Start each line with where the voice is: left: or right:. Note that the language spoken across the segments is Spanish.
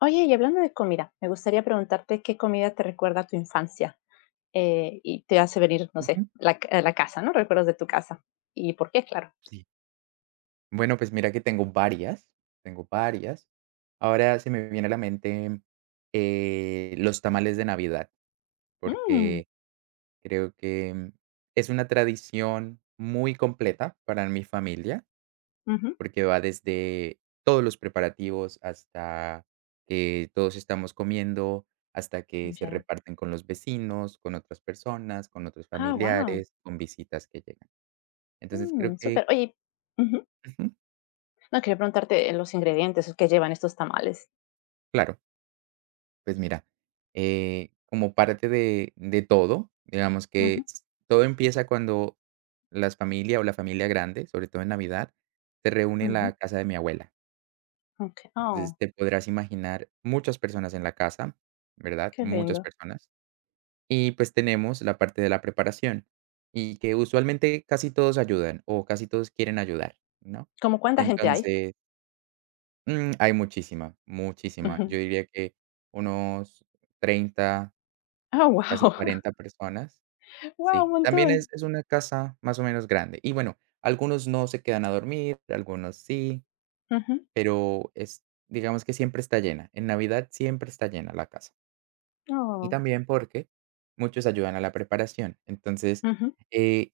left: Oye, y hablando de comida, me gustaría preguntarte qué comida te recuerda a tu infancia y te hace venir, no sé,
right: Ujú,
left: la, la casa, ¿no? Recuerdos de tu casa. ¿Y por qué, claro?
right: sí. Bueno, pues mira que tengo varias, tengo varias. Ahora se me viene a la mente, los tamales de Navidad,
left: Mm,
right: porque creo que es una tradición muy completa para mi familia,
left: ujú,
right: porque va desde todos los preparativos hasta que todos estamos comiendo, hasta que se
left: ya.
right: reparten con los vecinos, con otras personas, con otros
left: Ah, wow.
right: familiares, con visitas que llegan. Entonces creo que.
left: Súper. Oye, ujú.
right: Ujú,
left: No, quería preguntarte los ingredientes que llevan estos tamales.
right: claro. Pues mira, como parte de todo, digamos
left: Ujú,
right: que todo empieza cuando las familias o la familia grande, sobre todo en Navidad, se reúne en la
left: ujú,
right: casa de mi abuela.
left: ok.
right: Entonces
left: Oh,
right: te podrás imaginar muchas personas en la casa, ¿verdad?
left: qué
right: Muchas
left: lindo.
right: personas. Y pues tenemos la parte de la preparación y que usualmente casi todos ayudan o casi todos quieren ayudar, ¿no?
left: ¿Cómo cuánta gente hay?
right: Entonces, hay muchísima, muchísima. Yo
left: Ujú.
right: diría que unos 30,
left: Ah,
right: casi
left: wow.
right: 40 personas,
left: Wow, un
right: sí. También
left: montón.
right: es una casa más o menos grande. Y bueno, algunos no se quedan a dormir, algunos sí,
left: Ujú.
right: pero es digamos que siempre está llena. En Navidad siempre está llena la casa y
left: Oh,
right: también porque muchos ayudan a la preparación. Entonces,
left: ujú,
right: eh,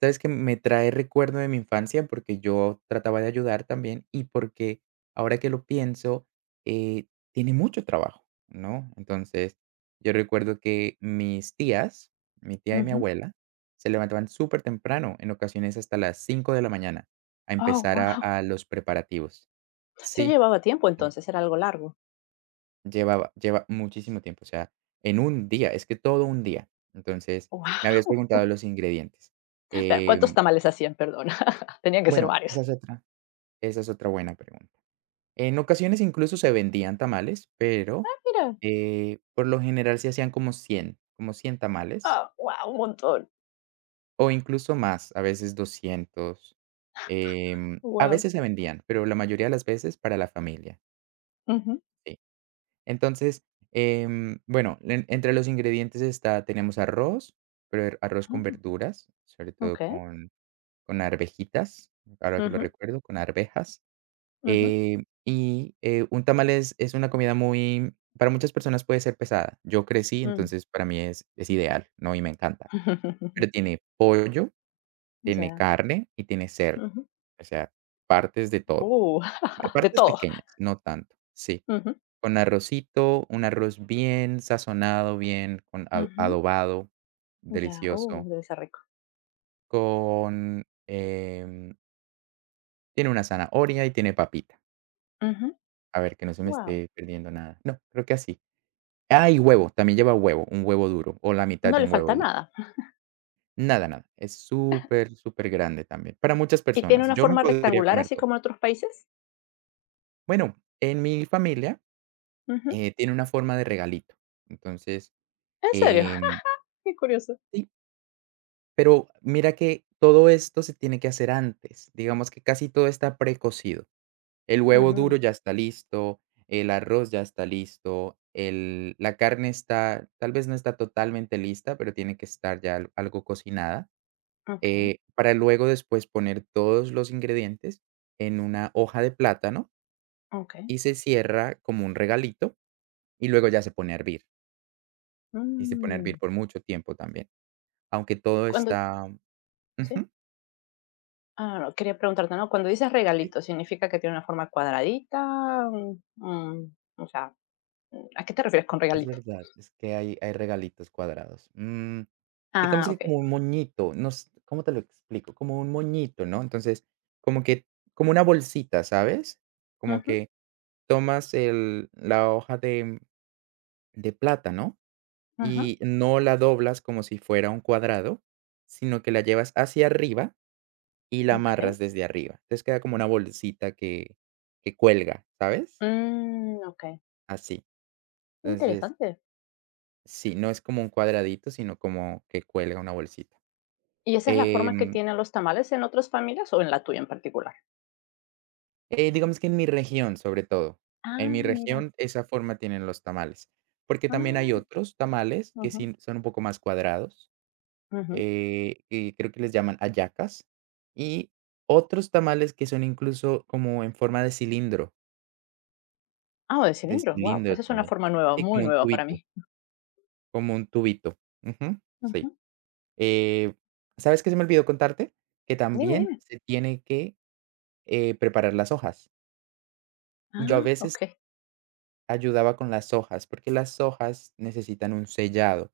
right: ¿sabes que me trae recuerdo de mi infancia porque yo trataba de ayudar también y porque ahora que lo pienso, eh, tiene mucho trabajo, ¿no? Entonces, yo recuerdo que mis tías, mi tía y mi
left: ujú.
right: abuela, se levantaban súper temprano, en ocasiones hasta las 5 de la mañana, a
left: Oh,
right: empezar
left: wow.
right: a los preparativos.
left: Sí
right: Sí.
left: llevaba tiempo entonces, era algo largo.
right: Lleva muchísimo tiempo, o sea, en un día, es que todo un día. Entonces, me habías
left: Wow,
right: preguntado los ingredientes.
left: ¿cuántos
right: Em,
left: tamales hacían? Perdona. Tenían que ser
right: bueno,
left: varios.
right: esa es otra buena pregunta. En ocasiones incluso se vendían tamales, pero,
left: Ah, mira.
right: por lo general se hacían como 100 tamales,
left: Ah, guau, un montón.
right: o incluso más, a veces 200. A
left: Wow,
right: veces se vendían, pero la mayoría de las veces para la familia,
left: ujú.
right: sí. Entonces, bueno, entre los ingredientes está, tenemos arroz, pero arroz con
left: Ah,
right: verduras, sobre todo
left: okey.
right: con arvejitas, ahora que lo
left: Ujú,
right: recuerdo, con arvejas.
left: ujú,
right: Un tamal es una comida muy, para muchas personas puede ser pesada. Yo crecí,
left: mm.
right: entonces para mí es ideal, ¿no? Y me encanta. Pero tiene pollo, tiene
left: Ya.
right: carne y tiene cerdo.
left: Ujú.
right: O sea, partes de todo.
left: Uh, de
right: Partes
left: todo.
right: pequeñas, no tanto. Sí.
left: Ujú,
right: Con arrocito, un arroz bien sazonado, bien con a
left: ujú.
right: adobado,
left: Ya.
right: delicioso,
left: Debe ser rico.
right: con, em, tiene una zanahoria y tiene papita.
left: Wow,
right: A ver, que no se me esté perdiendo nada. No, creo que así. Ah, y huevo, también lleva huevo, un huevo duro, o la mitad
left: no
right: de
left: le
right: un huevo
left: falta
right: duro.
left: nada.
right: Nada, nada, es súper, súper grande también, para muchas
left: ¿Y tiene
right: personas.
left: una
right: Yo me
left: forma
right: podría
left: rectangular,
right: comer
left: así
right: 2.
left: como en otros países?
right: Bueno, en mi familia,
left: Ujú.
right: tiene una forma de regalito. Entonces,
left: ¿En serio?
right: em
left: Qué curioso.
right: sí. Pero mira que todo esto se tiene que hacer antes, digamos que casi todo está precocido. El huevo duro
left: Ujú.
right: ya está listo, el arroz ya está listo, el la carne está tal vez no está totalmente lista, pero tiene que estar ya al algo cocinada,
left: Okey,
right: para luego después poner todos los ingredientes en una hoja de plátano
left: okey.
right: y se cierra como un regalito, y luego ya se pone a hervir, y se pone a hervir
left: Mm.
right: por mucho tiempo también, aunque todo
left: Cuando
right: está.
left: sí.
right: Ujú.
left: Ah, no, quería preguntarte, ¿no? Cuando dices regalito, ¿significa que tiene una forma cuadradita? O sea, ¿a qué te refieres con
right: Es
left: regalito?
right: verdad, es que hay regalitos cuadrados. Mm, digamos
left: Ah,
right: que
left: okey.
right: como un moñito, no s ¿cómo te lo explico? Como un moñito, ¿no? Entonces, como que como una bolsita, ¿sabes? Como
left: Ujú,
right: que tomas el la hoja de plátano
left: ajá,
right: y no la doblas como si fuera un cuadrado, sino que la llevas hacia arriba y la amarras
left: okey.
right: desde arriba. Entonces, queda como una bolsita que cuelga, ¿sabes?
left: Mm, okey,
right: Así. Entonces,
left: interesante.
right: sí, no es como un cuadradito, sino como que cuelga una bolsita.
left: ¿Y esa es la forma que
right: Em,
left: tienen los tamales en otras familias o en la tuya en particular?
right: digamos que en mi región, sobre todo. En
left: Ah,
right: mi
left: mira.
right: región, esa forma tienen los tamales, porque también hay
left: Ah,
right: otros tamales que
left: ujú,
right: sí son un poco más cuadrados,
left: ujú.
right: que creo que les llaman hallacas, y otros tamales que son incluso como en forma
left: Ah, o de
right: de
left: cilindro, guau,
right: cilindro
left: esa es una
right: también.
left: forma nueva,
right: Sí,
left: muy
right: como un
left: nueva para
right: tubito,
left: mí.
right: como un tubito. Ujú, sí.
left: Ujú.
right: Eh, ¿Sabes qué se me olvidó contarte? Que
left: Dime,
right: también
left: dime.
right: se tiene que preparar las hojas. Yo a
left: Ah,
right: veces
left: okey.
right: ayudaba con las hojas, porque las hojas necesitan un sellado,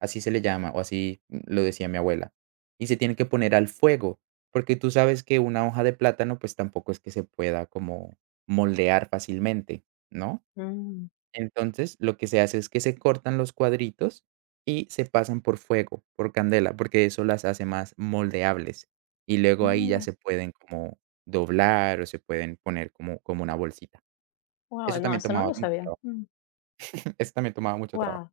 right: así se le llama, o así lo decía mi abuela, y se tiene que poner al fuego, porque tú sabes que una hoja de plátano, pues tampoco es que se pueda como moldear fácilmente, ¿no?
left: Mm,
right: Entonces, lo que se hace es que se cortan los cuadritos y se pasan por fuego, por candela, porque eso las hace más moldeables. Y luego
left: ah,
right: ahí ya
left: mira.
right: se pueden como doblar o se pueden poner como una bolsita.
left: Guau,
right: Eso
left: no,
right: también
left: eso no
right: tomaba
left: lo
right: mucho
left: sabía.
right: trabajo, eso también tomaba mucho trabajo,
left: Guau.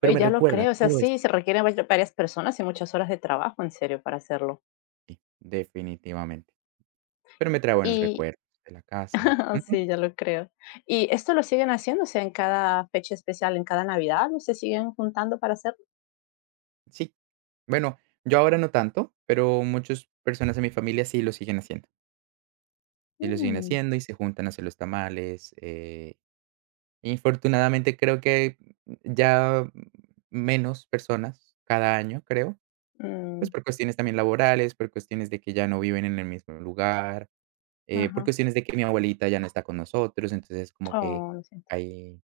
right: pero
left: Oye,
right: me
left: ya lo
right: recuerda
left: creo, o sea,
right: todo esto
left: sí, se
right: a
left: requieren varias personas y muchas horas de trabajo, en serio, para hacerlo.
right: ti, definitivamente, pero me trae buenos
left: Y
right: recuerdos de la casa. Ujú,
left: sí, ya lo creo. ¿Y esto lo siguen haciendo? O sea, en cada fecha especial, en cada Navidad, ¿no se siguen juntando para hacerlo?
right: sí. Bueno, yo ahora no tanto, pero muchas personas de mi familia sí lo siguen haciendo, sí lo siguen
left: Mm,
right: haciendo y se juntan a hacer los tamales, infortunadamente creo que ya menos personas cada año, creo, pues,
left: mm,
right: por cuestiones también laborales, por cuestiones de que ya no viven en el mismo lugar. Por
left: ajá.
right: cuestiones de que mi abuelita ya no está con nosotros, entonces como que
left: Oh, lo siento.
right: ahí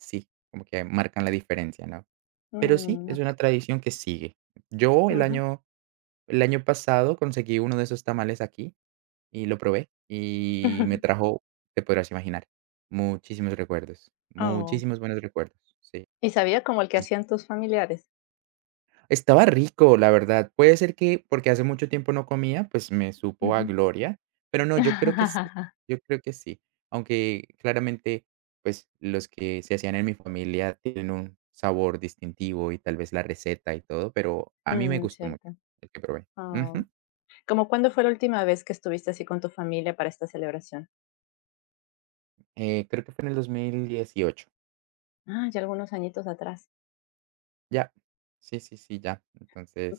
right: sí, como que marcan la diferencia, ¿no? Pero sí,
left: Mm,
right: es una
left: ok,
right: tradición que sigue. Yo
left: ujú.
right: el año pasado conseguí uno de esos tamales aquí y lo probé y me trajo, te podrás imaginar, muchísimos recuerdos,
left: Oh.
right: muchísimos buenos recuerdos, sí.
left: ¿Y sabía como el que hacían tus familiares?
right: Estaba rico, la verdad. Puede ser que porque hace mucho tiempo no comía, pues me supo a
left: Ujú.
right: gloria, pero no, yo creo que sí, yo creo que sí. Aunque claramente, pues los que se hacían en mi familia tienen un sabor distintivo y tal vez la receta y todo, pero a mí me
left: Mm,
right: gustó mucho
left: cierto.
right: el que probé.
left: Oh.
right: Ujú.
left: ¿Cómo cuándo fue la última vez que estuviste así con tu familia para esta celebración?
right: Creo que fue en el 2018.
left: Ah, ya algunos añitos atrás.
right: Ya. Sí, sí, sí, ya.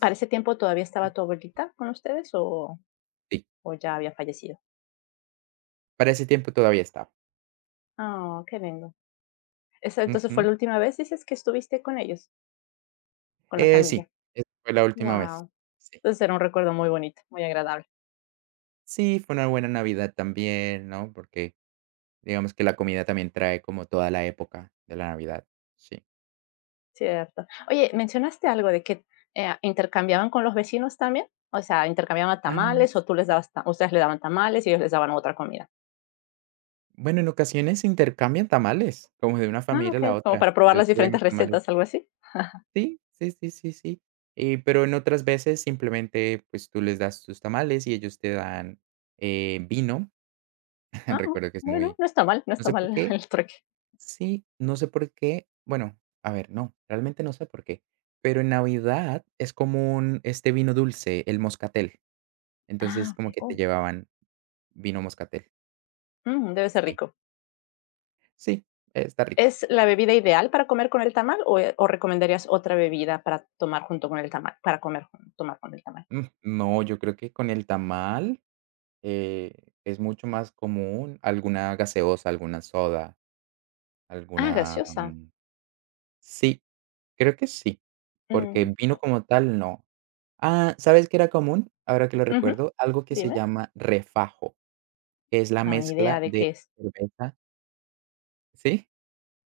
left: ¿Para ese tiempo todavía estaba tu abuelita con ustedes o
right: sí,
left: ya había fallecido?
right: para ese tiempo todavía estaba.
left: Ah, qué lindo. Esa entonces, ¿fue
right: Ujú.
left: la última vez dices que estuviste con ellos, con la
right: Sí,
left: familia?
right: esa fue la última vez.
left: Wow.
right: Sí.
left: Entonces, era un recuerdo muy bonito, muy agradable,
right: Sí, fue una buena Navidad también, ¿no? Porque digamos que la comida también trae como toda la época de la Navidad, sí.
left: cierto. Oye, mencionaste algo de que, ¿intercambiaban con los vecinos también? O sea, ¿intercambiaban tamales
right: Ah.
left: o tú les dabas ta ustedes le daban tamales y ellos les daban otra comida?
right: Bueno, en ocasiones se intercambian tamales, como de una
left: Ah,
right: familia a la
left: okey, como
right: otra.
left: para probar
right: Yo te
left: las
right: doy mis
left: diferentes
right: tamales.
left: recetas, ¿algo así?
right: Sí, sí, sí, sí, sí. Pero en otras veces simplemente, pues, tú les das tus tamales y ellos te dan, vino.
left: Ah, oh,
right: Recuerdo que es
left: bueno,
right: muy.
left: no está mal, no
right: No
left: está
right: sé por
left: mal
right: qué.
left: el trueque.
right: Sí, no sé por qué. Bueno, a ver, no, realmente no sé por qué. Pero en Navidad es común este vino dulce, el moscatel.
left: Ah,
right: Entonces, como
left: okey,
right: que te
left: oh,
right: llevaban vino moscatel.
left: mm, debe ser
right: Sí,
left: rico.
right: sí, está rico.
left: ¿Es la bebida ideal para comer con el tamal o recomendarías otra bebida para tomar junto con el tamal? Para comer, tomar con el tamal.
right: Mm, no, yo creo que con el tamal eh, es mucho más común alguna gaseosa, alguna soda,
left: Ah,
right: alguna...
left: gaseosa.
right: mm, Sí, creo que sí, porque
left: Mm,
right: vino como tal no. Ah, ¿sabes qué era común? Ahora que lo
left: ujú.
right: recuerdo, algo que se
left: Dime.
right: llama refajo. Que es la
left: No, ni idea
right: mezcla
left: de
right: de
left: qué es.
right: cerveza. Sí,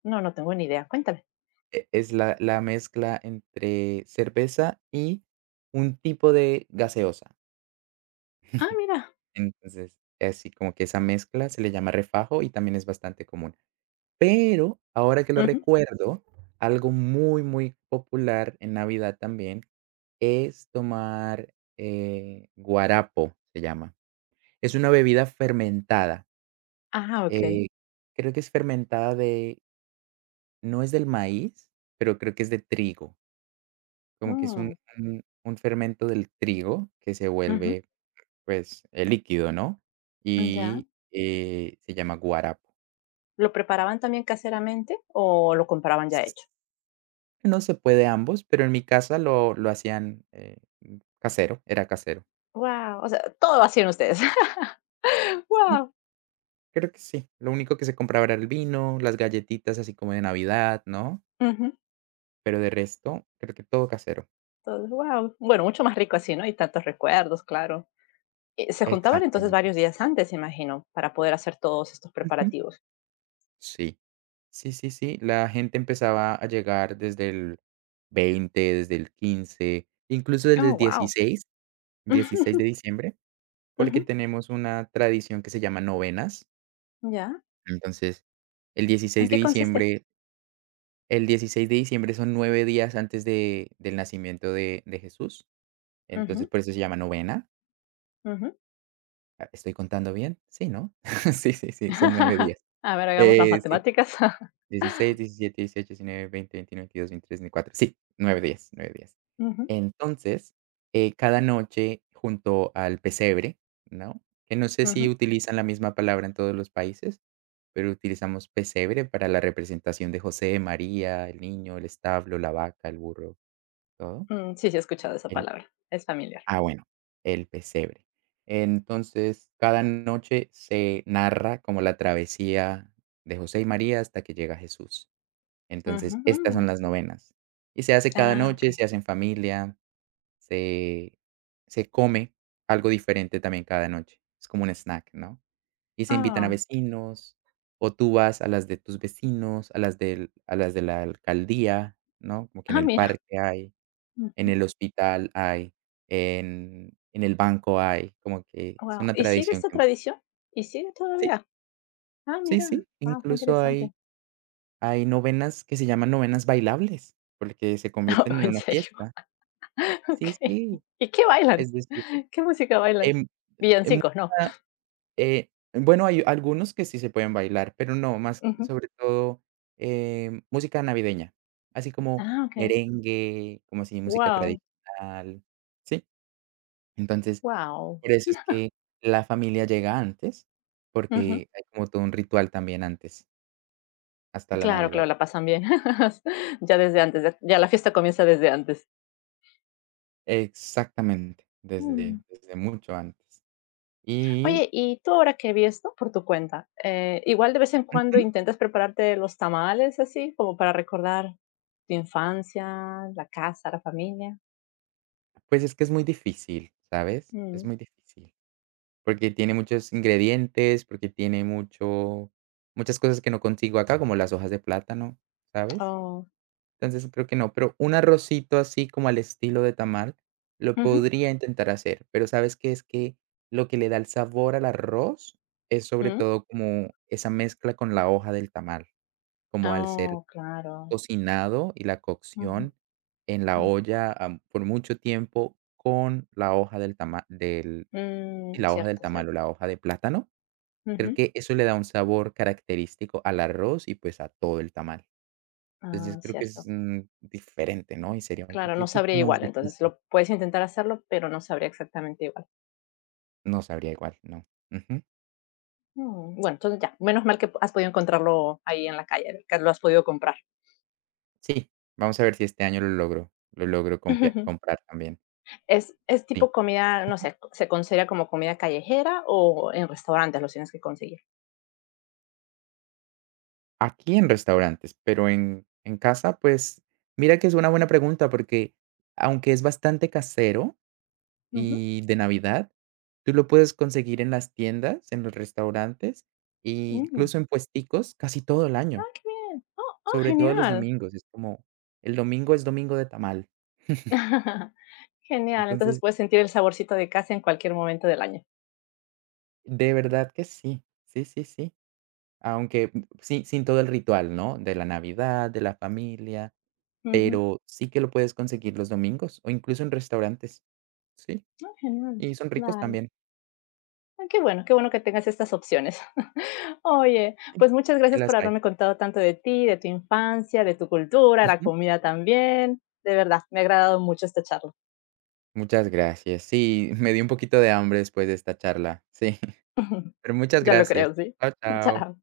left: No, no tengo ni idea. Cuéntame.
right: es la mezcla entre cerveza y un tipo de gaseosa.
left: Ah, mira.
right: Entonces, así como que esa mezcla se le llama refajo y también es bastante común. Pero, ahora que lo
left: Ujú.
right: recuerdo, algo muy, muy popular en Navidad también es tomar, guarapo, se llama. Es una bebida fermentada,
left: Ah, ok.
right: eh, creo que es fermentada de. No es del maíz, pero creo que es de trigo, como que es
left: Mm,
right: un fermento del trigo que se
left: ujú.
right: vuelve, pues, líquido, ¿no?
left: Ya.
right: Y, se llama guarapo.
left: ¿Lo preparaban también caseramente o lo compraban ya
right: S-
left: hecho?
right: No se puede ambos, pero en mi casa lo hacían, casero, era casero.
left: Wow. O sea, todo lo hacían ustedes.
right: Sí,
left: Wow.
right: creo que sí. Lo único que se compraba era el vino, las galletitas así como de Navidad, ¿no? Pero de resto, creo que todo casero.
left: Wow. Bueno, mucho más rico así, ¿no? Y tantos recuerdos, claro. Se juntaban entonces
right: Exactamente.
left: varios días antes, imagino, para poder hacer todos estos
right: Ujú.
left: preparativos.
right: Sí. Sí, sí, sí, la gente empezaba a llegar desde el 20, desde el 15, incluso desde
left: Oh,
right: el
left: wow.
right: 16 de diciembre, porque tenemos una tradición que se llama novenas.
left: ya.
right: Entonces, el
left: ¿En
right: 16 de
left: qué consiste?
right: diciembre el 16 de diciembre son 9 días antes de del nacimiento de Jesús, entonces,
left: Ujú,
right: por eso se llama novena.
left: ujú.
right: Ah, ¿estoy contando bien? Sí, ¿no? Sí, sí, sí, son 9 días.
left: A ver, hagamos las
right: Sí.
left: matemáticas.
right: 16 17 18 19 20 21 22 23 24 Sí, 9 días, 9 días.
left: Ujú,
right: Entonces, cada noche junto al pesebre, ¿no? Que no sé si
left: ujú.
right: utilizan la misma palabra en todos los países, pero utilizamos pesebre para la representación de José, María, el niño, el establo, la vaca, el burro, todo.
left: Mm, sí, sí, he escuchado esa
right: El,
left: palabra. Es familiar.
right: ah, bueno, el pesebre. Entonces, cada noche se narra como la travesía de José y María hasta que llega Jesús.
left: Ujú,
right: Entonces, estas son
left: mm.
right: las novenas. Y se hace cada
left: Ah, ok.
right: noche, se hace en familia, se se come algo diferente también cada noche. Es como un snack, ¿no? Y se invitan a
left: Ah,
right: vecinos, o tú vas a las de tus vecinos, a las de la alcaldía, ¿no? Como que en
left: ah,
right: el
left: mira.
right: parque hay, en
left: Ujú.
right: el hospital hay, en el banco hay, como que es
left: Wow.
right: una
left: ¿Y sigue
right: tradición
left: esta
right: que.
left: tradición? ¿Y sigue
right: Sí,
left: todavía? Ah,
right: sí,
left: mira.
right: sí,
left: Wow, qué
right: incluso
left: interesante.
right: hay novenas que se llaman novenas bailables, porque se convierten en
left: en
right: una
left: serio.
right: fiesta. Sí,
left: Okey.
right: sí,
left: ¿Y qué bailan?
right: es decir,
left: ¿Qué música bailan?
right: em, en
left: Villancicos, ¿no?
right: música, bueno, hay algunos que sí se pueden bailar, pero no, más
left: Ujú.
right: sobre todo, música navideña, así como
left: Ah, okey.
right: merengue, como así música
left: Guau,
right: tradicional, ¿sí? Entonces,
left: guau.
right: por eso es que la familia llega antes,
left: Ujú.
right: porque hay como todo un ritual también antes, hasta la
left: Claro,
right: Navidad.
left: claro, la pasan bien. Ya desde antes, ya la fiesta comienza desde antes.
right: Exactamente,
left: Mm.
right: desde mucho antes.
left: Oye,
right: Y,
left: y tú ahora que vives, ¿no?, por tu cuenta, igual de vez en cuando
right: ujú,
left: intentas prepararte los tamales así, como para recordar tu infancia, la casa, la familia.
right: pues es que es muy difícil, ¿sabes? Es
left: Mm.
right: muy difícil. Porque tiene muchos ingredientes, porque tiene mucho muchas cosas que no consigo acá, como las hojas de plátano, ¿sabes?
left: Oh.
right: Entonces, creo que no, pero un arrocito así como al estilo de tamal, lo
left: Ujú.
right: podría intentar hacer, pero ¿sabes qué? Es que lo que le da el sabor al arroz es sobre
left: Mm.
right: todo como esa mezcla con la hoja del tamal, como al ser
left: Oh, claro.
right: cocinado y la
left: Ujú.
right: cocción en la
left: Mm.
right: olla, por mucho tiempo con la hoja del tamal, del sí,
left: Mm,
right: la hoja del
left: cierto,
right: tamal o
left: cierto.
right: la hoja de plátano. Creo
left: Ujú.
right: que eso le da un sabor característico al arroz y, pues, a todo el tamal. Entonces,
left: Ah,
right: creo que es,
left: cierto.
right: diferente, ¿no? Y sería un
left: Claro, no
right: poquitito
left: sabría
right: más
left: igual, entonces
right: difícil.
left: lo puedes intentar hacerlo, pero no sabría exactamente igual.
right: No sabría igual, no. Ujú.
left: Mm, bueno, entonces ya, menos mal que has podido encontrarlo ahí en la calle, que lo has podido comprar.
right: Sí, vamos a ver si este año lo logro compia comprar también.
left: Es
right: Sí.
left: tipo comida, no
right: Ujú.
left: sé, se considera como comida callejera o en restaurantes los tienes que conseguir?
right: Aquí en restaurantes, pero en casa, pues, mira que es una buena pregunta porque, aunque es bastante casero
left: Ujú.
right: y de Navidad, tú lo puedes conseguir en las tiendas, en los restaurantes, e
left: Mm.
right: incluso en puesticos casi todo el año,
left: Ah, qué bien. Oh, oh,
right: sobre todo los
left: genial.
right: domingos. Es como el domingo es domingo de tamal.
left: Genial, entonces
right: Entonces,
left: puedes sentir el saborcito de casa en cualquier momento del año.
right: de verdad que sí, sí, sí, sí. Aunque sí, sin todo el ritual, ¿no? De la Navidad, de la familia,
left: Ujú.
right: pero sí que lo puedes conseguir los domingos o incluso en restaurantes, sí,
left: Ah, genial.
right: y son ricos
left: Vale.
right: también,
left: Ah, qué bueno que tengas estas opciones. Oye, pues muchas
right: y
left: gracias
right: las
left: por
right: hay.
left: haberme contado tanto de ti, de tu infancia, de tu cultura, la
right: Ujú.
left: comida también. De verdad, me ha agradado mucho esta charla.
right: Muchas gracias. Sí, me dio un poquito de hambre después de esta charla. Sí. Pero muchas
left: Ya lo
right: gracias.
left: creo, sí.
right: Chao, chao.
left: Chao.